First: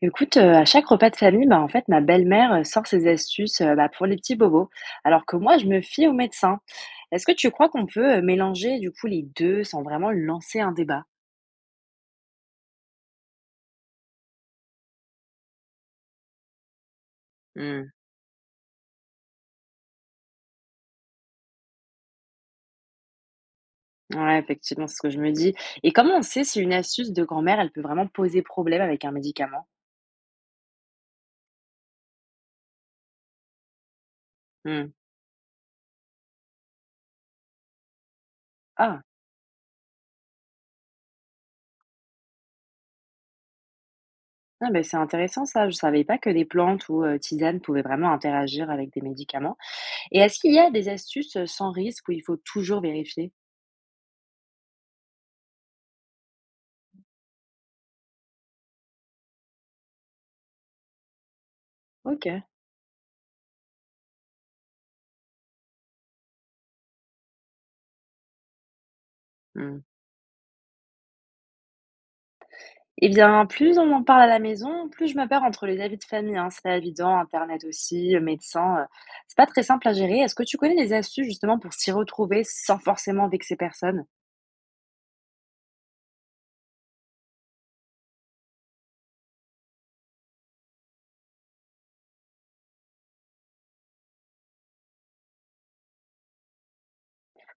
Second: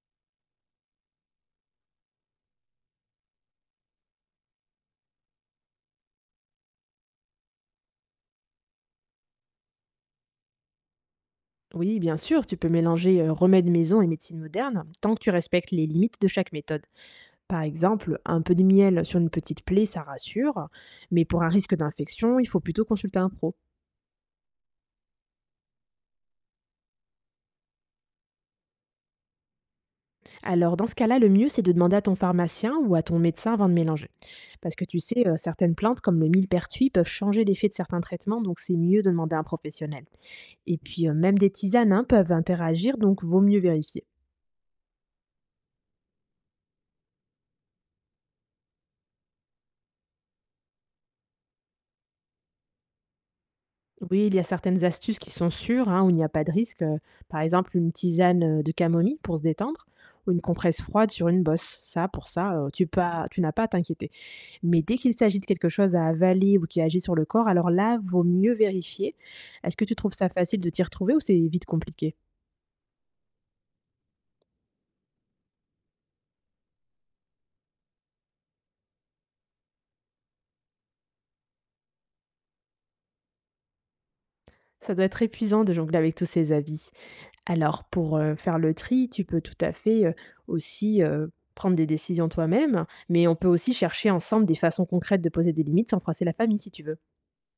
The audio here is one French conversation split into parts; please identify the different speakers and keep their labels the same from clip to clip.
Speaker 1: Écoute, à chaque repas de famille, bah, en fait, ma belle-mère, sort ses astuces, bah, pour les petits bobos, alors que moi, je me fie au médecin. Est-ce que tu crois qu'on peut, mélanger, du coup, les 2 sans vraiment lancer un débat?
Speaker 2: Oui, bien sûr, tu peux mélanger remèdes maison et médecine moderne tant que tu respectes les limites de chaque méthode. Par
Speaker 1: Mmh,
Speaker 2: exemple, un peu de miel sur une petite plaie, ça rassure, mais pour un risque d'infection, il faut plutôt consulter un pro.
Speaker 1: ouais, effectivement, c'est ce que je me dis et comment on sait si une astuce de grand-mère, elle peut vraiment poser problème avec un médicament?
Speaker 2: Alors, dans ce cas-là, le mieux, c'est de demander à ton pharmacien ou à ton médecin avant de mélanger. Parce que
Speaker 1: Mmh.
Speaker 2: tu sais, certaines plantes, comme le millepertuis, peuvent changer l'effet de certains traitements, donc c'est
Speaker 1: Ah!
Speaker 2: mieux de demander à un professionnel. Et puis, même des tisanes hein, peuvent interagir, donc vaut mieux vérifier.
Speaker 1: Ah, beh, c'est intéressant ça, je savais pas que des plantes ou, tisanes pouvaient vraiment interagir avec des médicaments et est-ce qu'il y a des astuces, sans risque où il faut toujours vérifier?
Speaker 2: Oui, il y a certaines astuces qui sont sûres, hein, où il n'y a pas de risque. Par exemple, une tisane de camomille pour se détendre ou une compresse froide sur une bosse. Ça, pour
Speaker 1: OK.
Speaker 2: ça, tu n'as pas à t'inquiéter. Mais dès qu'il s'agit de quelque chose à avaler ou qui agit sur le corps, alors là, vaut mieux vérifier. Est-ce
Speaker 1: Mmh.
Speaker 2: que tu trouves ça facile de t'y retrouver ou c'est vite compliqué?
Speaker 1: Eh bien, plus on en parle à la maison, plus je me perds entre les avis de famille, hein, c'est pas évident, internet aussi, médecin, c'est pas très simple à gérer. Est-ce que tu connais des astuces justement pour s'y retrouver sans forcément vexer personne?
Speaker 2: Ça doit être épuisant de jongler avec tous ces habits. Alors pour, faire le tri, tu peux tout à fait, prendre des décisions toi-même, mais on peut aussi chercher ensemble des façons concrètes de poser des limites sans froisser la famille si tu veux.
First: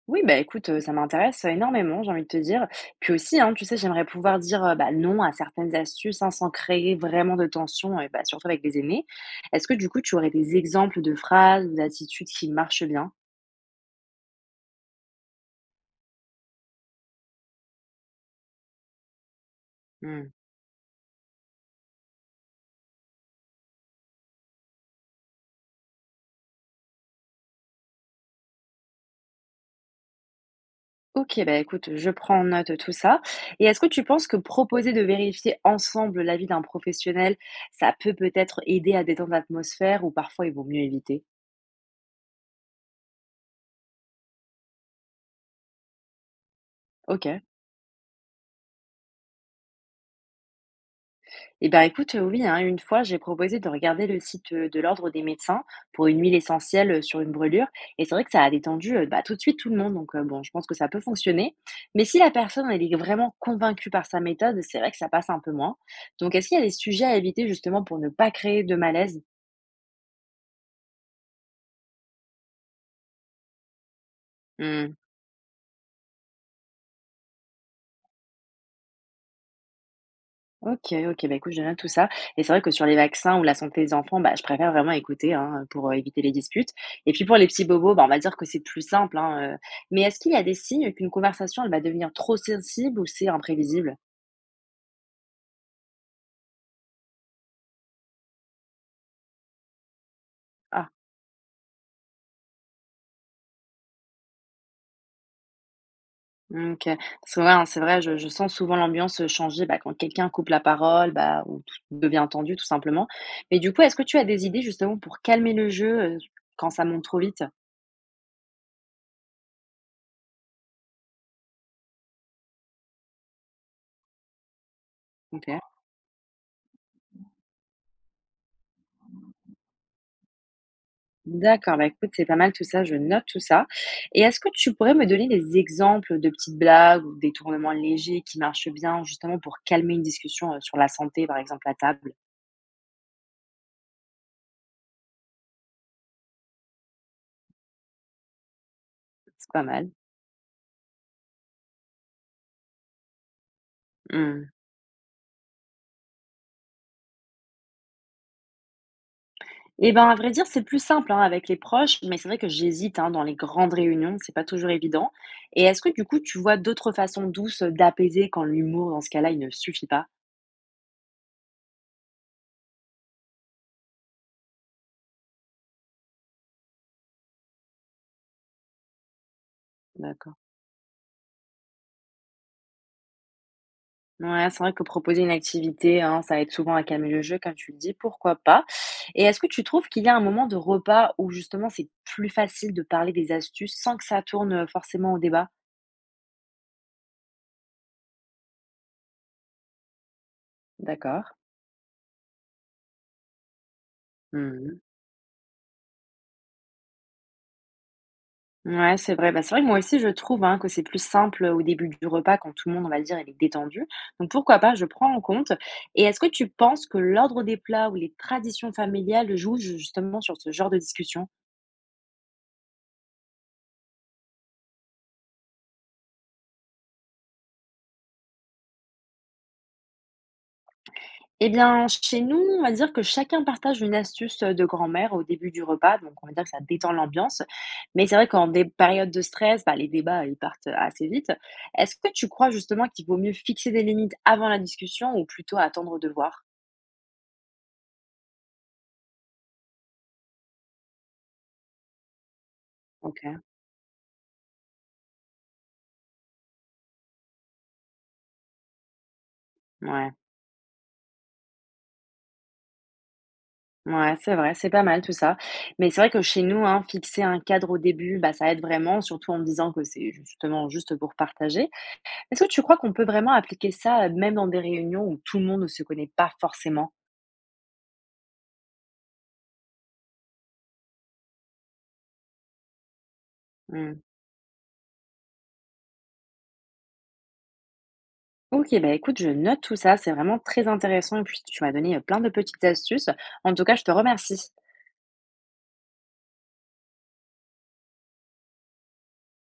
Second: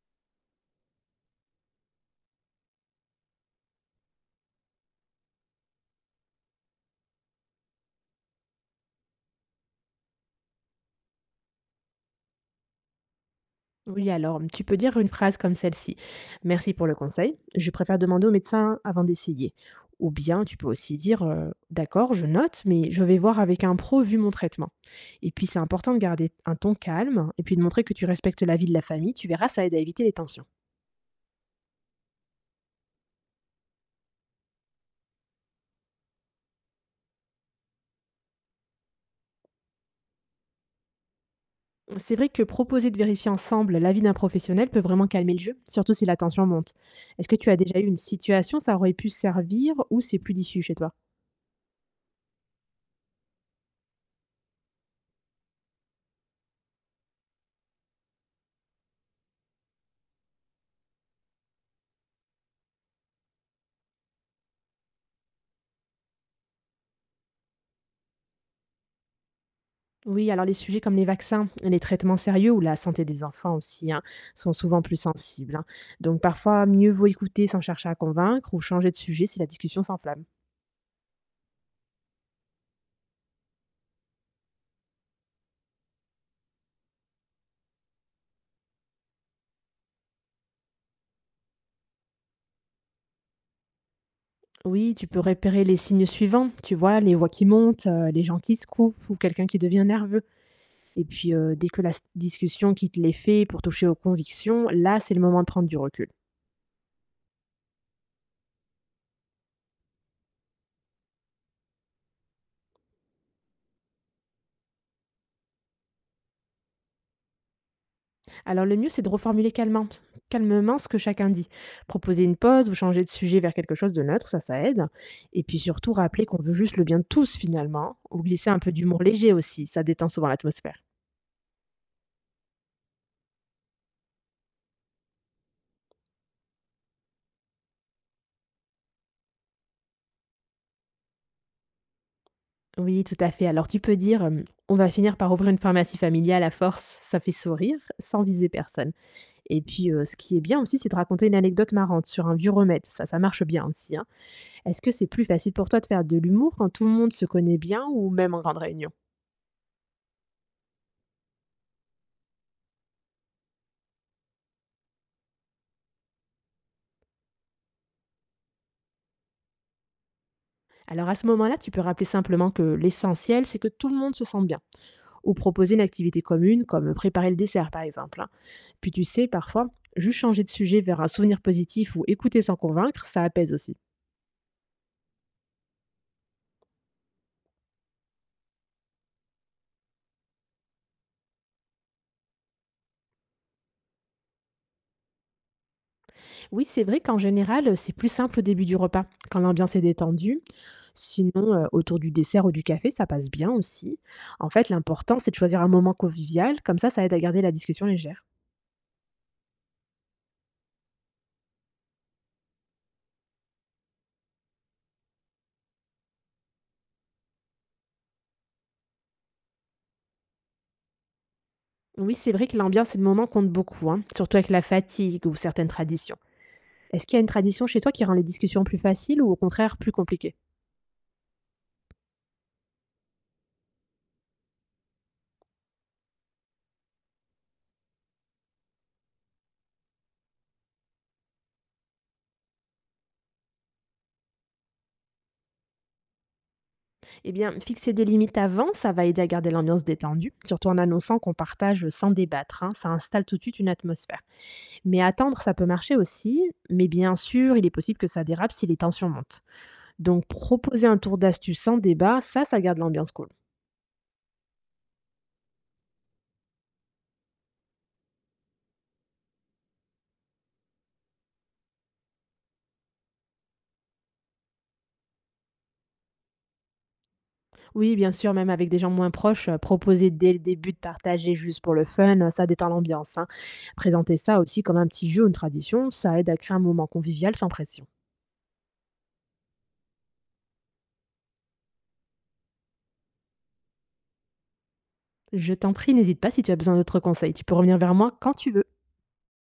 Speaker 1: Oui, bah, écoute, ça m'intéresse énormément, j'ai envie de te dire. Puis aussi, hein, tu sais, j'aimerais pouvoir dire, bah, non à certaines astuces, hein, sans créer vraiment de tension et bah, surtout avec les aînés. Est-ce que du coup, tu aurais des exemples de phrases ou d'attitudes qui marchent bien?
Speaker 2: Oui, alors, tu peux dire une phrase comme celle-ci: «Merci pour le conseil, je préfère demander au médecin avant d'essayer». Ou
Speaker 1: Mmh.
Speaker 2: bien tu peux aussi dire, «D'accord, je note, mais je vais voir avec un pro vu mon traitement». Et puis c'est important de garder un ton calme et puis de montrer que tu respectes l'avis de la famille, tu verras, ça aide à éviter les tensions.
Speaker 1: OK, bah, écoute, je prends en note tout ça et est-ce que tu penses que proposer de vérifier ensemble l'avis d'un professionnel, ça peut peut-être aider à détendre l'atmosphère ou parfois il vaut mieux éviter?
Speaker 2: C'est vrai que proposer de vérifier ensemble l'avis d'un professionnel peut vraiment calmer le jeu, surtout si la tension monte. Est-ce que
Speaker 1: OK.
Speaker 2: tu as déjà eu une situation, ça aurait pu servir ou c'est plus d'issue chez toi?
Speaker 1: Eh ben, écoute, oui, hein, une fois, j'ai proposé de regarder le site, de l'ordre des médecins pour une huile essentielle, sur une brûlure et c'est vrai que ça a détendu, bah, tout de suite tout le monde donc bon, je pense que ça peut fonctionner. Mais si la personne, elle est vraiment convaincue par sa méthode, c'est vrai que ça passe un peu moins. Donc est-ce qu'il y a des sujets à éviter justement pour ne pas créer de malaise?
Speaker 2: Oui, alors les sujets comme les vaccins, les traitements sérieux ou la santé des enfants aussi hein, sont souvent
Speaker 1: Mmh.
Speaker 2: plus sensibles, hein. Donc parfois, mieux vaut écouter sans chercher à convaincre ou changer de sujet si la discussion s'enflamme.
Speaker 1: OK, OK, bah, écoute, je note tout ça et c'est vrai que sur les vaccins ou la santé des enfants, bah, je préfère vraiment écouter, hein, pour, éviter les disputes et puis pour les petits bobos, bah, on va dire que c'est plus simple, hein, mais est-ce qu'il y a des signes qu'une conversation, elle va devenir trop sensible ou c'est imprévisible?
Speaker 2: Oui, tu peux repérer les signes suivants, tu vois, les voix qui montent, les gens qui se coupent ou quelqu'un qui devient nerveux.
Speaker 1: Ah,
Speaker 2: Et puis, dès que discussion quitte les faits pour toucher aux convictions, là, c'est le moment de prendre du recul.
Speaker 1: mmh, OK, parce que, ouais, hein, c'est vrai, je sens souvent l'ambiance, changer, bah, quand quelqu'un coupe la parole, bah, ou tout devient tendu tout simplement, mais du coup, est-ce que tu as des idées justement pour calmer le jeu, quand ça monte trop vite?
Speaker 2: Alors le mieux, c'est de reformuler calmement ce que chacun dit. Proposer une pause ou changer de sujet vers quelque chose de neutre, ça aide. Et
Speaker 1: OK.
Speaker 2: puis surtout, rappeler qu'on veut juste le bien de tous finalement, ou glisser un peu d'humour léger aussi, ça détend souvent l'atmosphère.
Speaker 1: D'accord, bah, écoute, c'est pas mal tout ça, je note tout ça. Et est-ce que tu pourrais me donner des exemples de petites blagues ou des tournements légers qui marchent bien justement pour calmer une discussion sur la santé, par exemple, à table?
Speaker 2: Oui, tout à fait. Alors tu peux dire, hem: «On va finir par ouvrir une pharmacie familiale à force», ça fait sourire sans viser personne.
Speaker 1: C'est
Speaker 2: Et
Speaker 1: pas mal.
Speaker 2: puis, ce qui est bien aussi, c'est de raconter une anecdote marrante sur un vieux remède. Ça marche bien aussi, hein.
Speaker 1: Hmm.
Speaker 2: Est-ce que c'est plus facile pour toi de faire de l'humour quand tout le monde se connaît bien ou même en grande réunion?
Speaker 1: Eh ben, à vrai dire, c'est plus simple hein, avec les proches, mais c'est vrai que j'hésite hein, dans les grandes réunions, c'est pas toujours évident. Et est-ce que du coup, tu vois d'autres façons douces d'apaiser quand l'humour, dans ce cas-là, il ne suffit pas?
Speaker 2: Alors à ce moment-là, tu peux rappeler simplement que l'essentiel, c'est que tout le monde se sente bien ou proposer une activité commune comme préparer le dessert, par exemple, hein. Puis tu sais, parfois, juste
Speaker 1: D'accord.
Speaker 2: changer de sujet vers un souvenir positif ou écouter sans convaincre, ça apaise aussi.
Speaker 1: Ouais, c'est vrai que proposer une activité, hein, ça aide souvent à calmer le jeu, comme tu le dis, pourquoi pas? Et est-ce que tu trouves qu'il y a un moment de repas où justement c'est plus facile de parler des astuces sans que ça tourne forcément au débat?
Speaker 2: Oui, c'est vrai qu'en général, c'est plus simple au début du repas, quand l'ambiance est détendue. Sinon,
Speaker 1: D'accord.
Speaker 2: autour du dessert ou du café, ça passe bien aussi. En fait,
Speaker 1: Mhm.
Speaker 2: l'important, c'est de choisir un moment convivial, comme ça aide à garder la discussion légère.
Speaker 1: Ouais, c'est vrai. Bah, c'est vrai que moi aussi, je trouve hein, que c'est plus simple au début du repas quand tout le monde, on va dire, il est détendu. Donc pourquoi pas, je prends en compte. Et est-ce que tu penses que l'ordre des plats ou les traditions familiales jouent justement sur ce genre de discussion?
Speaker 2: Oui, c'est vrai que l'ambiance et le moment comptent beaucoup, hein, surtout avec la fatigue ou certaines traditions. Est-ce qu'il y a une tradition chez toi qui rend les discussions plus faciles ou au contraire plus compliquées?
Speaker 1: Eh bien, chez nous, on va dire que chacun partage une astuce de grand-mère au début du repas, donc on va dire que ça détend l'ambiance. Mais c'est vrai qu'en des périodes de stress, bah, les débats, ils partent assez vite. Est-ce que tu crois justement qu'il vaut mieux fixer des limites avant la discussion ou plutôt attendre de voir?
Speaker 2: Eh bien, fixer des limites avant, ça va aider à garder l'ambiance détendue, surtout en annonçant qu'on partage sans débattre, hein, ça installe tout de
Speaker 1: Ok,
Speaker 2: suite une atmosphère. Mais attendre, ça peut marcher aussi, mais bien sûr, il est possible que ça dérape si les tensions montent.
Speaker 1: ouais,
Speaker 2: Donc, proposer un tour d'astuce sans débat, ça garde l'ambiance cool.
Speaker 1: ouais, c'est vrai, c'est pas mal tout ça. Mais c'est vrai que chez nous, hein, fixer un cadre au début, bah, ça aide vraiment, surtout en me disant que c'est justement juste pour partager. Est-ce que tu crois qu'on peut vraiment appliquer ça même dans des réunions où tout le monde ne se connaît pas forcément?
Speaker 2: Oui, bien sûr, même avec des gens moins proches, proposer dès le début de partager juste pour le fun, ça détend l'ambiance, hein.
Speaker 1: Mmh.
Speaker 2: Présenter ça aussi comme un petit jeu ou une tradition, ça aide à créer un moment convivial sans pression.
Speaker 1: Ok, bah écoute, je note tout ça, c'est vraiment très intéressant et puis tu m'as donné plein de petites astuces. En tout cas, je te remercie.
Speaker 2: Je t'en prie, n'hésite pas si tu as besoin d'autres conseils. Tu peux revenir vers moi quand tu veux.